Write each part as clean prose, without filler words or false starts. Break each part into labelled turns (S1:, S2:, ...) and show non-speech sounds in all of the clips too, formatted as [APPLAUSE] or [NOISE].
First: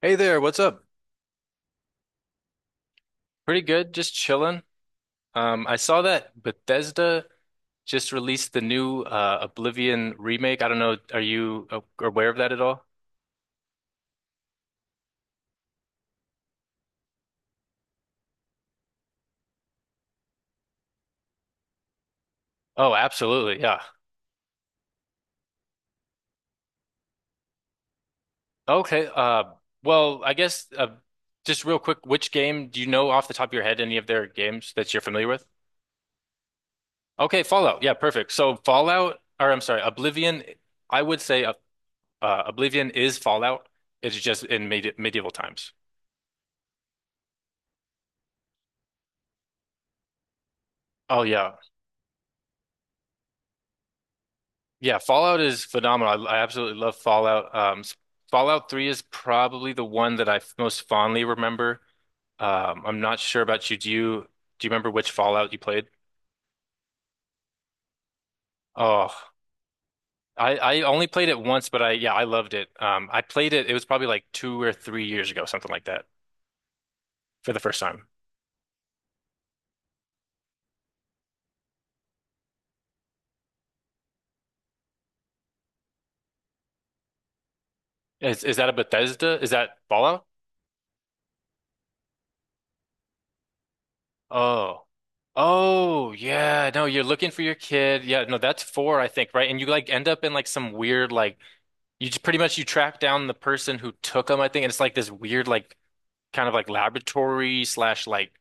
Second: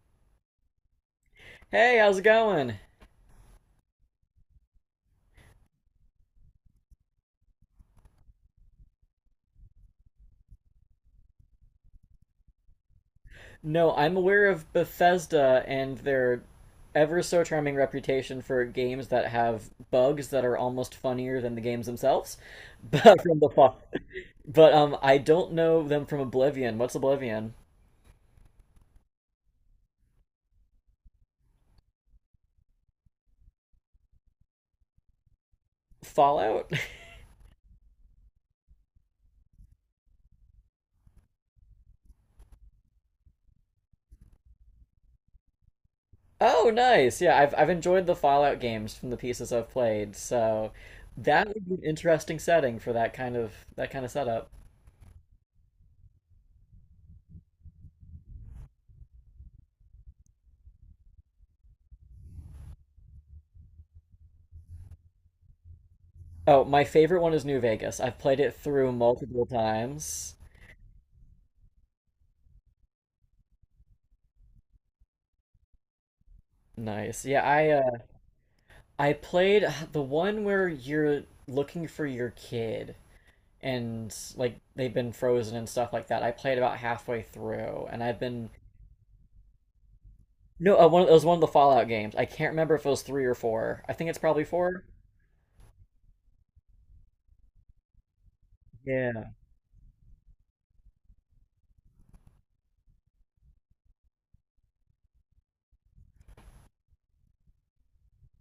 S1: Hey there, what's up?
S2: Hey, how's it going?
S1: Pretty good, just chilling. I saw that Bethesda just released the new Oblivion remake. I don't know, are you aware of that at all?
S2: No, I'm aware of Bethesda and their ever so charming reputation for games that have bugs that are almost funnier than the games themselves. [LAUGHS]
S1: Oh,
S2: But from the
S1: absolutely,
S2: fall,
S1: yeah.
S2: but I don't know them from Oblivion. What's Oblivion?
S1: Okay, well, I guess just real quick, which game do you know off the top of your head any of their games that you're familiar with?
S2: Fallout? [LAUGHS]
S1: Okay, Fallout, yeah, perfect. So Fallout, or I'm sorry, Oblivion, I would say Oblivion is Fallout. It's just in medieval times.
S2: Oh, nice. Yeah, I've enjoyed the Fallout games from the pieces I've played, so
S1: Oh
S2: that
S1: yeah.
S2: would be an interesting setting for that kind of setup.
S1: Yeah, Fallout is phenomenal. I absolutely love Fallout. Fallout 3 is probably the one that I most fondly remember. I'm not sure about you. Do you remember which Fallout you played?
S2: Oh, my favorite one is New Vegas. I've played it through
S1: Oh,
S2: multiple times.
S1: I only played it once, but I yeah, I loved it. I played it. It was probably like 2 or 3 years ago, something like that,
S2: Nice. Yeah,
S1: for the first time.
S2: I played the one where you're looking for your kid and like they've been frozen and stuff like that. I played about halfway through, and I've
S1: Is
S2: been
S1: is that a Bethesda? Is that Fallout?
S2: no, it was one of the Fallout games. I can't remember if it was three or four. I think it's probably four.
S1: Oh. Oh, yeah. No, you're looking for your kid. Yeah, no, that's four, I think,
S2: Yeah,
S1: right? And you like end up in like some weird like you just pretty much you track down the person who took them, I think, and it's like this weird like kind of like laboratory slash like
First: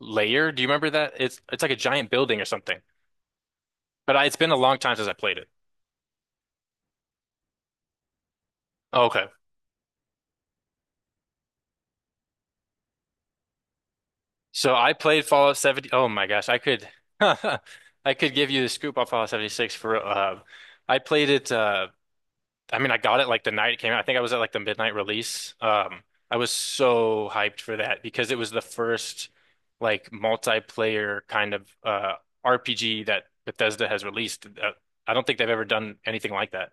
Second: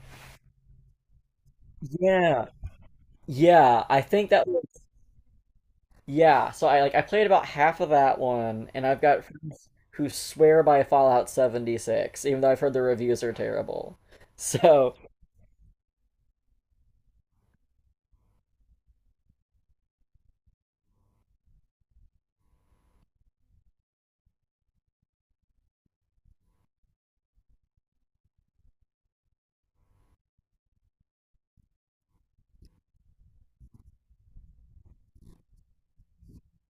S1: layer. Do you remember that? It's like a giant building or
S2: yeah,
S1: something.
S2: yeah. I
S1: But I,
S2: think
S1: it's
S2: that
S1: been a
S2: was,
S1: long time since I played it.
S2: yeah. So I like I played about half of that one, and I've got
S1: Okay.
S2: friends who swear by Fallout 76, even though I've heard the reviews are terrible. [LAUGHS]
S1: So I
S2: So
S1: played Fallout 70. Oh my gosh, I could [LAUGHS] I could give you the scoop on Fallout 76 for I played it I mean, I got it like the night it came out. I think I was at like the midnight release. I was so hyped for that because it was the first like multiplayer kind of RPG that Bethesda has released. I don't think they've ever done anything like that.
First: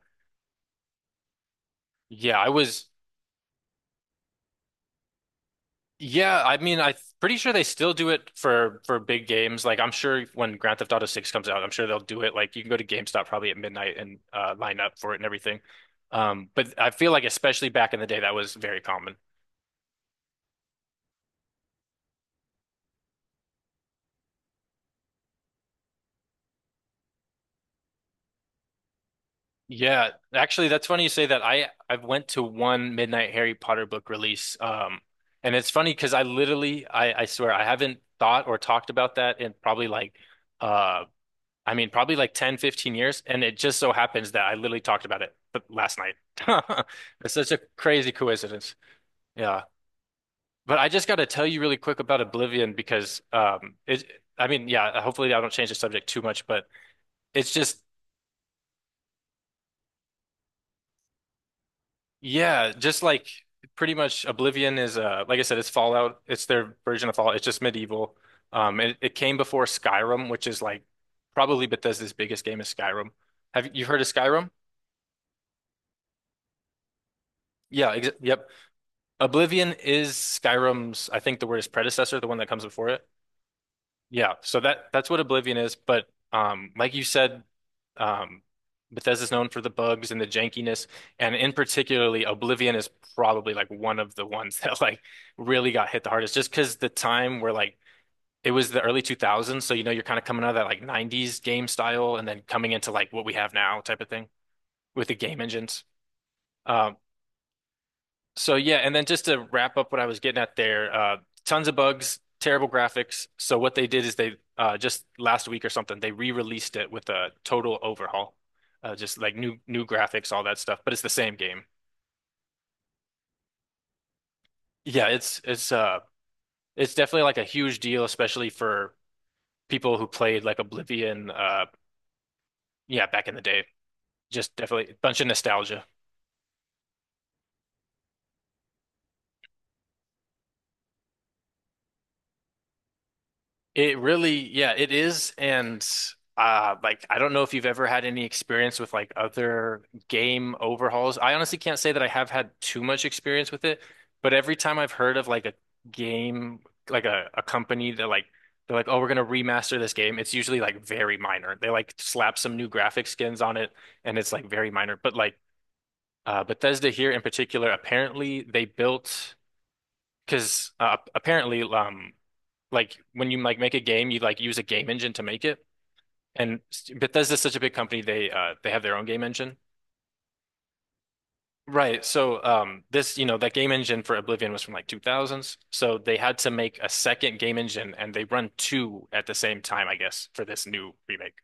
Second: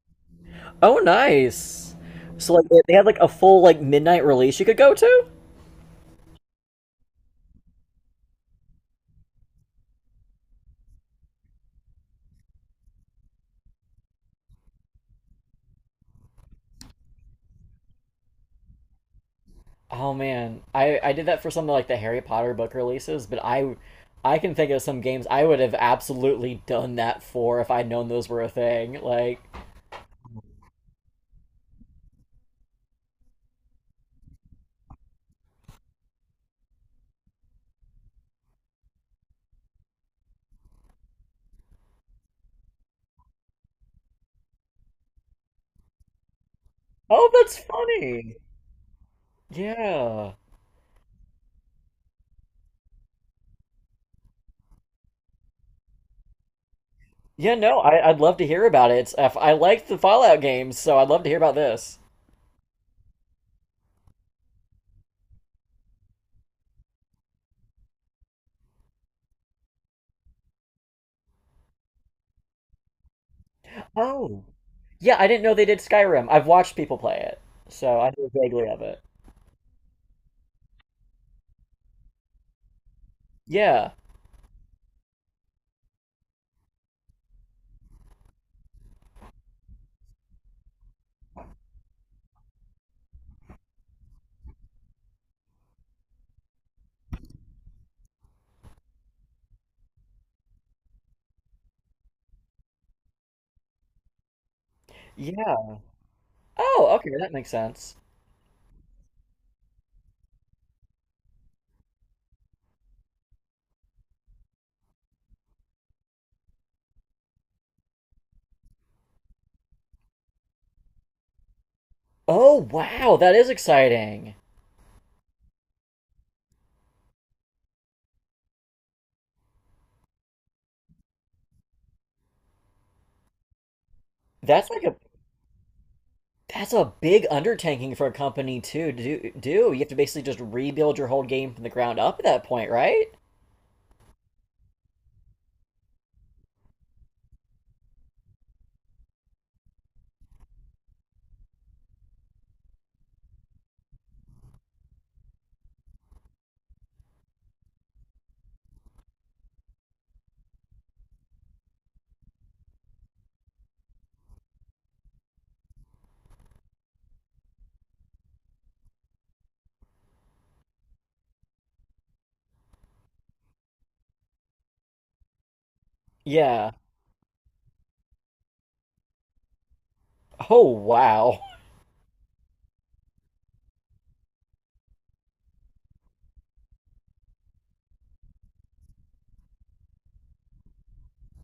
S2: oh, nice.
S1: Yeah, I
S2: So like
S1: was.
S2: they had like a full like midnight release you could go to.
S1: Yeah, I mean, I'm pretty sure they still do it for big games. Like, I'm sure when Grand Theft Auto 6 comes out, I'm sure they'll do it. Like, you can go to GameStop probably at midnight and line up for it and everything. But I feel like especially back in the day, that was very common.
S2: Oh man, I did that for some of like the Harry Potter book releases, but I can think of some games I would have absolutely done that for if I'd known those were a thing. Like,
S1: Yeah, actually, that's funny you say that. I went to one Midnight Harry Potter book release, and it's funny because I literally, I swear, I haven't thought or talked about that in probably like, uh, I mean, probably like 10, 15 years, and it just so happens that I literally talked about it last night. [LAUGHS]
S2: oh,
S1: It's such a
S2: that's
S1: crazy
S2: funny.
S1: coincidence. Yeah,
S2: Yeah,
S1: but I just got to tell you really quick about Oblivion because, it, I mean, yeah, hopefully I don't change the subject too much, but it's
S2: yeah.
S1: just.
S2: No, I'd love to hear about it. If I like the Fallout games, so I'd love to hear about this.
S1: Yeah, just like pretty much Oblivion is like I said, it's Fallout. It's their version of Fallout. It's just medieval. It, it came before Skyrim, which is like probably Bethesda's biggest game is Skyrim. Have you heard of
S2: Oh,
S1: Skyrim?
S2: yeah. I didn't know they did Skyrim. I've watched people play it,
S1: Yeah,
S2: so
S1: ex
S2: I know
S1: yep.
S2: vaguely of it.
S1: Oblivion is Skyrim's, I think the word is predecessor, the one that comes before it.
S2: Yeah,
S1: Yeah, so that's what Oblivion is, but like you said, um, Bethesda's known for the bugs and the jankiness, and in particularly, Oblivion is probably like one of the ones [LAUGHS] that like really got hit the hardest, just because the time where like it was the early 2000s, so you know you're kind of coming out of that like 90s game style, and then coming into like what we have now type of thing with the game
S2: yeah.
S1: engines.
S2: Oh,
S1: Um,
S2: okay, that makes sense.
S1: so yeah, and then just to wrap up what I was getting at there, tons of bugs, terrible graphics. So what they did is they just last week or something they re-released it with a total overhaul, just like new graphics, all that stuff. But it's the same game.
S2: Oh, wow, that is exciting.
S1: Yeah, it's it's definitely like a huge deal, especially for people who played like Oblivion. Yeah, back in the day, just
S2: That's like
S1: definitely
S2: a
S1: a bunch of nostalgia.
S2: that's a big undertaking for a company to do. You have to basically just rebuild your whole game from the ground up at that point, right?
S1: It really, yeah, it is. And like I don't know if you've ever had any experience with like other game overhauls. I honestly can't say that I have had too much experience with it, but every time I've heard of like a game, like a company that like they're like, oh, we're gonna remaster this game, it's usually like very minor. They like slap some new graphic skins on it and it's like very minor. But like Bethesda here in particular, apparently they built because apparently like when you like make a game, you like use a game engine to make it. And
S2: Yeah.
S1: Bethesda's such a big company, they have their own game engine.
S2: Oh, wow.
S1: Right. So this, you know, that game engine for Oblivion was from like 2000s. So they had to make a second game engine and they run two at the same time, I guess, for this new remake.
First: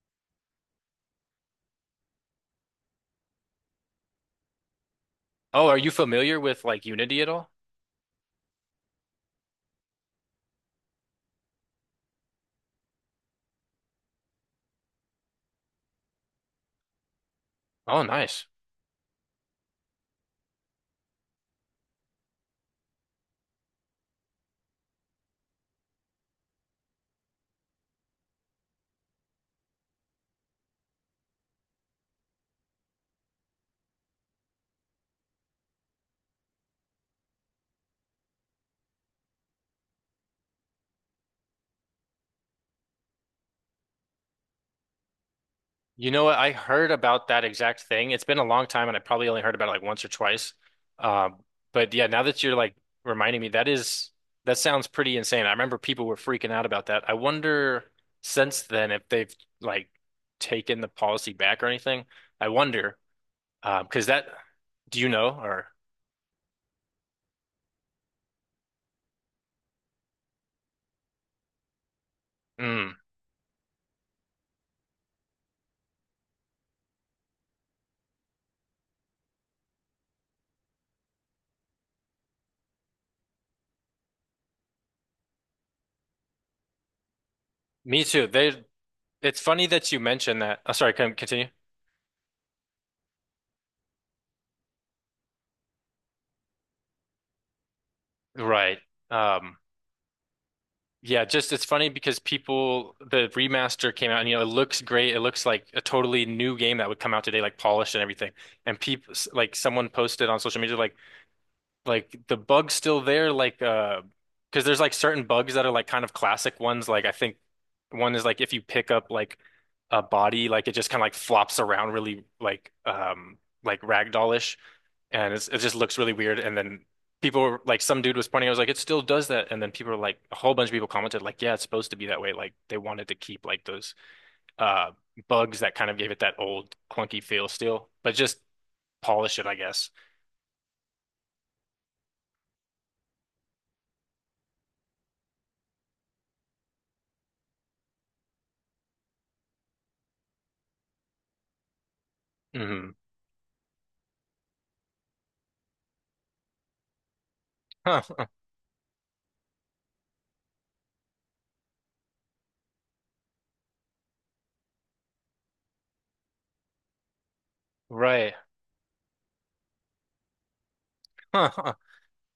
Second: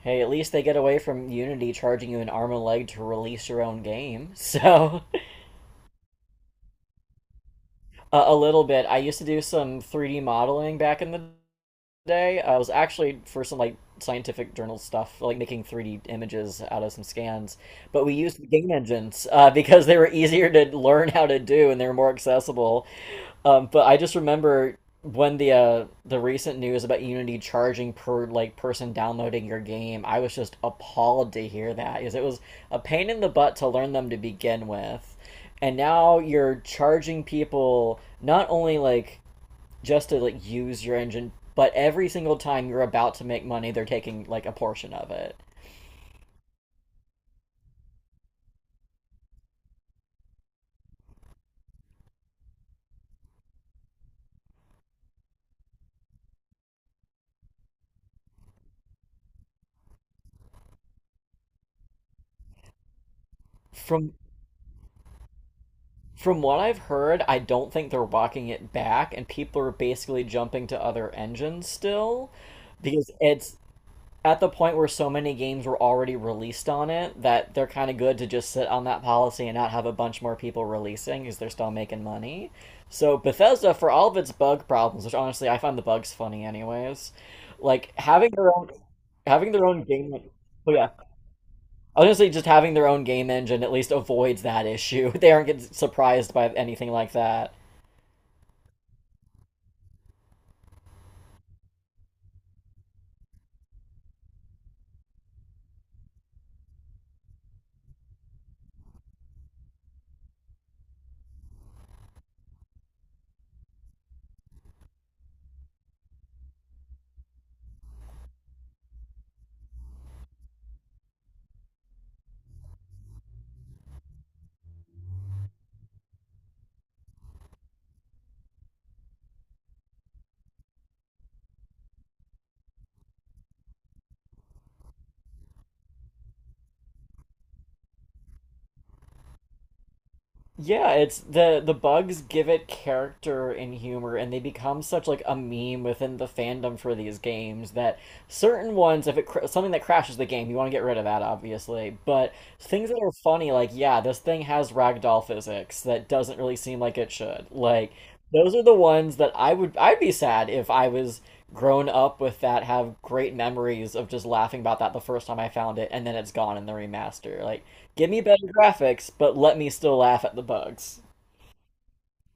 S2: Hey, at least they get away from Unity charging you an arm and a leg to release your own game. So,
S1: Oh, are you familiar with like Unity at all?
S2: [LAUGHS] a little bit. I used to do some 3D modeling back in the today. I was actually for some like scientific journal stuff, like making 3D images out of some scans.
S1: Oh,
S2: But we used
S1: nice.
S2: the game engines [LAUGHS] because they were easier to learn how to do and they were more accessible. But I just remember when the recent news about Unity charging per like person downloading your game, I was just appalled to hear that because it was a pain in the butt to learn them to begin with. And now you're charging people not only like just to like use your engine, but every single time you're about to make money, they're taking like a portion of it.
S1: You know what? I heard about that exact thing. It's been a long time, and I probably only heard about it like once or twice. Um, but yeah, now that you're like reminding me, that is that sounds pretty insane. I remember people were freaking out about that. I wonder since then if they've like taken the policy back or anything. I wonder because
S2: From
S1: that do you know or
S2: from what I've heard, I don't think they're walking it back, and people are basically jumping to other engines still
S1: mm,
S2: because it's at the point where so many games were already released on it that they're kind of good to just sit on that policy and not have a bunch more people releasing because they're still making money. So Bethesda, for all of its bug problems, which honestly I find the bugs funny anyways, like
S1: me too.
S2: having their
S1: They
S2: own
S1: it's
S2: having their
S1: funny
S2: own
S1: that you
S2: game.
S1: mentioned that. Oh,
S2: Oh yeah,
S1: sorry, can continue.
S2: I was gonna say just having their own game engine at least avoids that issue. [LAUGHS] They aren't getting surprised by anything like that.
S1: Right. Um, yeah, just it's funny because people the remaster came out and you know it looks great. It looks like a totally new game that would come out today, like polished and everything. And people like someone posted on social media like the bug's still there like because there's like certain bugs that are like kind of classic ones like I think one is like if you pick up like a body like it just kind of like flops around really like ragdollish and it's, it just looks really weird and then people were, like some dude was pointing I was like it still does that and then people were like a whole bunch of people commented like yeah it's supposed to be that way like they wanted to keep like those uh bugs that kind of gave it that old clunky feel still but just polish it I guess.
S2: Yeah, it's the bugs give it character and humor, and they become such like a meme within the fandom for these games that certain ones, if it something that crashes the game, you want to get rid of that, obviously. But things
S1: Hmm.
S2: that are funny, like yeah, this thing has ragdoll physics that doesn't really seem like it should. Like
S1: [LAUGHS]
S2: those are the ones that I'd be sad if I was grown up with that have great memories of just laughing about that the first time I found it and then it's gone in the remaster. Like give me
S1: Right.
S2: better graphics, but let me still laugh at the bugs.
S1: [LAUGHS] Huh.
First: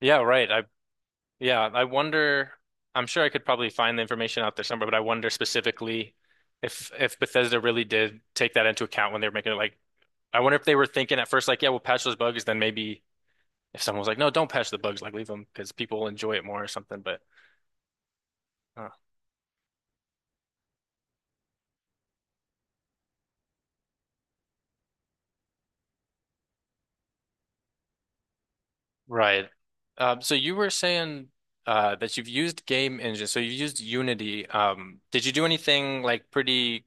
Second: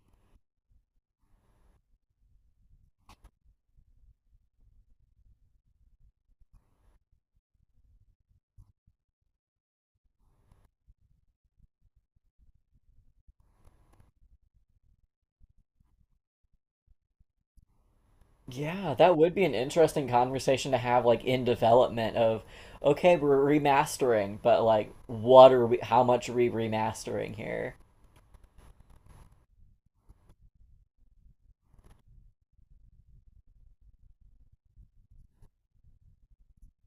S1: Yeah, right. I yeah, I wonder I'm sure I could probably find the information out there somewhere, but I wonder specifically if Bethesda really did take that into account when they were making it like I wonder if they were thinking at first like, yeah, we'll patch those bugs, then maybe if someone was like, no, don't patch the bugs, like leave them because people will enjoy it more or something, but uh,
S2: Yeah, that would be an interesting conversation to have like in development of okay, we're remastering, but like what are we how much are we remastering here?
S1: right. So you were saying that you've used game engine, so you've used Unity. Did you do anything like pretty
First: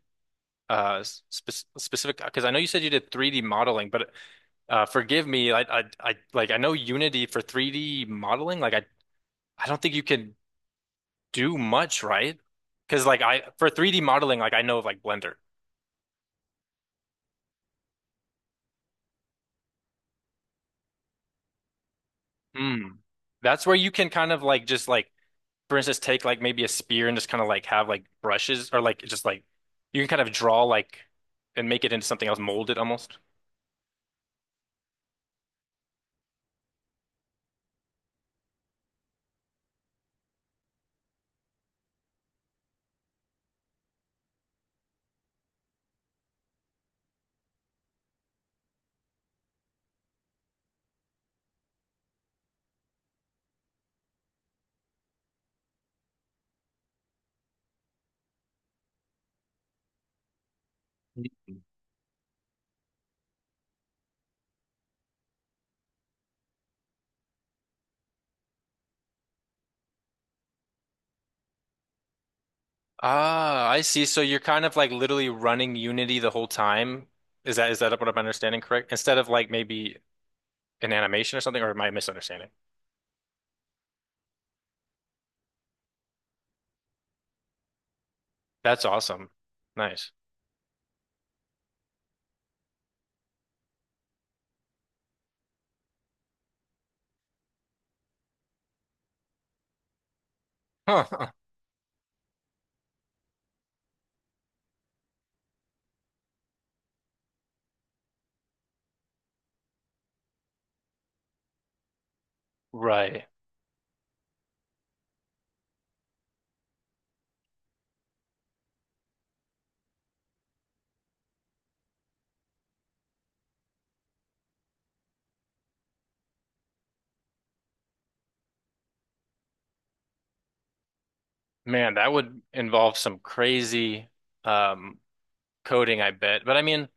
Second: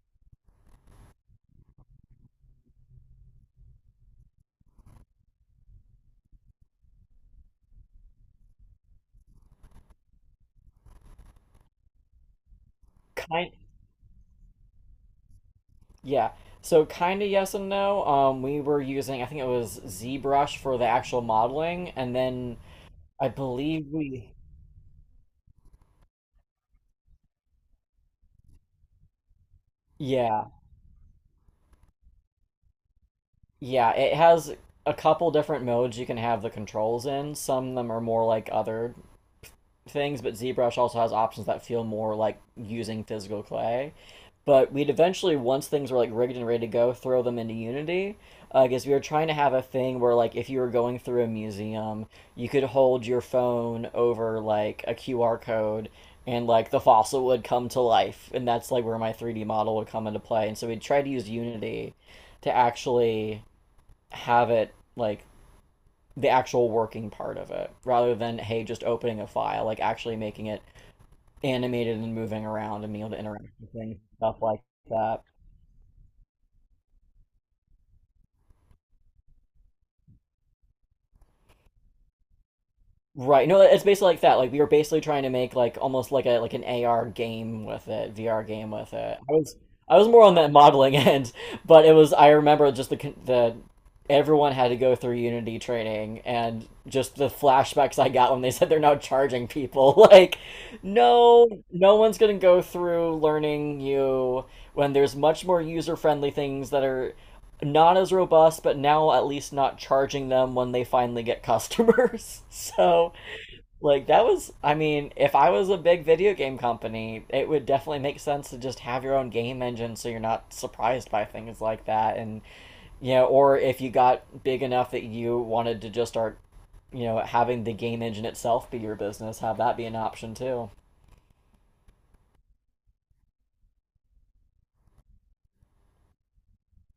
S1: uh spe specific because I know you said you did 3D modeling, but forgive me. Like I know Unity for 3D modeling. Like I don't think you can do much, right? Because like I
S2: Kind
S1: for 3D modeling, like I know of like Blender.
S2: Yeah. So kind of yes and no. We were using I think it was ZBrush for the actual modeling, and then
S1: Mm.
S2: I
S1: That's where
S2: believe
S1: you can
S2: we.
S1: kind of like just like, for instance, take like maybe a spear and just kind of like have like brushes or like just like you can kind of
S2: Yeah,
S1: draw like and make it into something else, mold it almost.
S2: yeah. It has a couple different modes you can have the controls in. Some of them are more like other things, but ZBrush also has options that feel more like using physical clay. But we'd eventually, once things were like rigged and ready to go, throw them into Unity. Because we were trying to have a thing where, like, if you were going through a museum, you could hold your phone over like a QR code, and like the fossil would come to life, and that's like where my 3D model would come into play. And so we would try to use Unity to actually have it like the actual working part of it, rather than hey, just opening a file, like actually making it animated and moving around and being able to interact
S1: Ah,
S2: with
S1: I
S2: things,
S1: see. So
S2: stuff
S1: you're
S2: like
S1: kind of like
S2: that.
S1: literally running Unity the whole time. Is that what I'm understanding correct? Instead of like maybe an animation or something, or am I misunderstanding?
S2: Right. No, it's basically like that. Like we were basically trying to make like almost like an AR game with it, VR game
S1: That's
S2: with it.
S1: awesome.
S2: I was
S1: Nice.
S2: more on that modeling [LAUGHS] end, but it was I remember just the everyone had to go through Unity training and just the flashbacks I got when they [LAUGHS] said they're now charging people. [LAUGHS] Like,
S1: Huh.
S2: no one's gonna go through learning you when there's much more user-friendly things that are not as robust, but now at least not charging them when they finally get customers. [LAUGHS] So,
S1: Right.
S2: like, that was, I mean, if I was a big video game company, it would definitely make sense to just have your own game engine so you're not surprised by things like that. And, you know, or if you got big enough that you wanted to just start, you know, having the game engine itself be your business, have that be an option too.
S1: Man, that would involve some crazy um coding, I bet. But I mean,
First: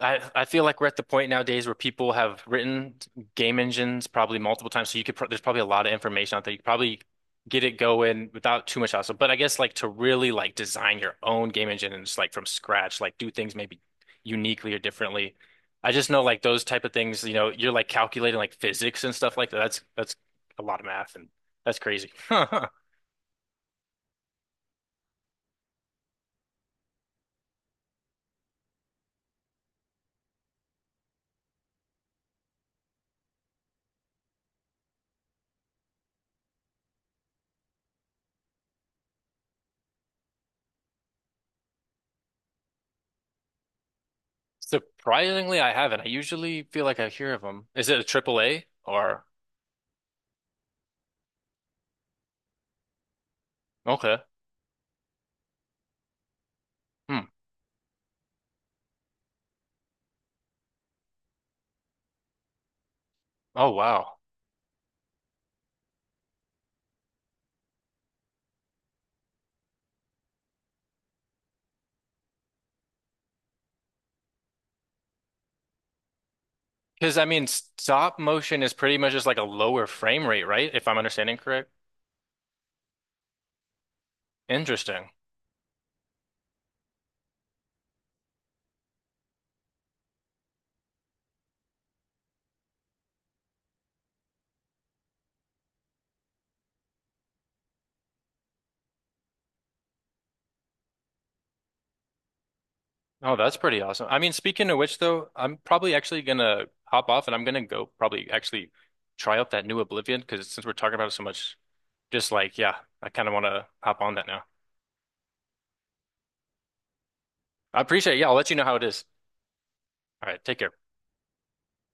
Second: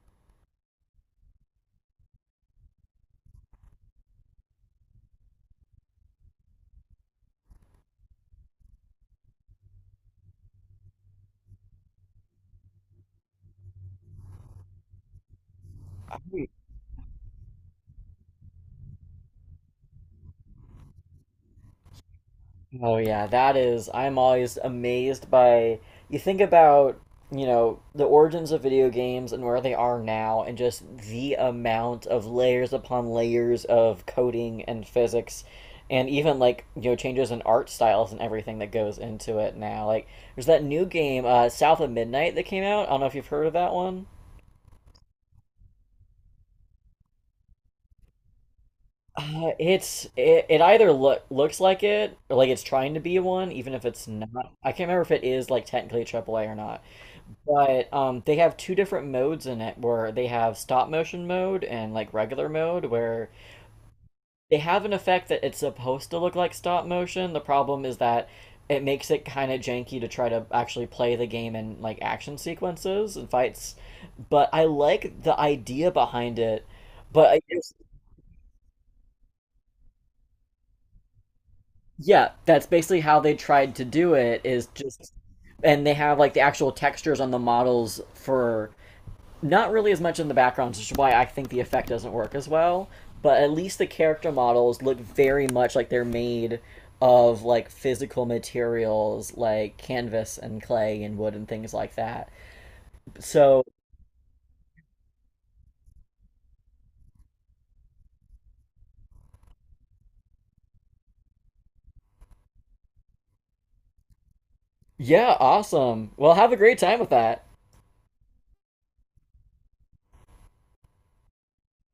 S1: I feel like we're at the point nowadays where people have written game engines probably multiple times, so you could pro there's probably a lot of information out there. You could probably get it going without too much hassle. But I guess like to really like design your own game engine and just like from scratch, like do things maybe uniquely or differently. I just know like those type of things, you know, you're like calculating like physics and stuff like that. That's a lot of math and that's crazy. [LAUGHS]
S2: Oh yeah, that is. I'm always amazed by. You think about, you know, the origins of video games and where they are now, and just the amount of layers upon layers of coding and physics, and even like you know changes in art styles and everything that goes into it now. Like there's that new game, South of Midnight, that came out. I don't know if you've heard of that one.
S1: Surprisingly, I haven't. I usually feel like I hear of them. Is it a triple A or
S2: It's it either looks like it or like it's trying to be one, even if it's
S1: okay?
S2: not. I can't remember if it is like technically a triple A or not.
S1: Hmm.
S2: But they have two different modes in it where they have stop motion mode and like regular mode where
S1: Oh wow.
S2: they have an effect that it's supposed to look like stop motion. The problem is that it makes it kind of janky to try to actually play the game in like action sequences and fights. But I like the idea behind it.
S1: Because I
S2: But I
S1: mean,
S2: guess,
S1: stop motion is pretty much just like a lower frame rate, right? If I'm understanding correct.
S2: yeah, that's basically how they tried to do it is
S1: Interesting.
S2: just and they have like the actual textures on the models for not really as much in the background, which is why I think the effect doesn't work as well. But at least the character models look very much like they're made of like physical materials like canvas and clay and wood and things like that.
S1: Oh, that's
S2: So
S1: pretty awesome. I mean, speaking of which, though, I'm probably actually gonna hop off and I'm gonna go probably actually try out that new Oblivion because since we're talking about it so much, just like, yeah, I kind of want to hop on that now.
S2: yeah, awesome. Well, have a great time with that.
S1: I appreciate it. Yeah, I'll let you know how it is. All right, take care.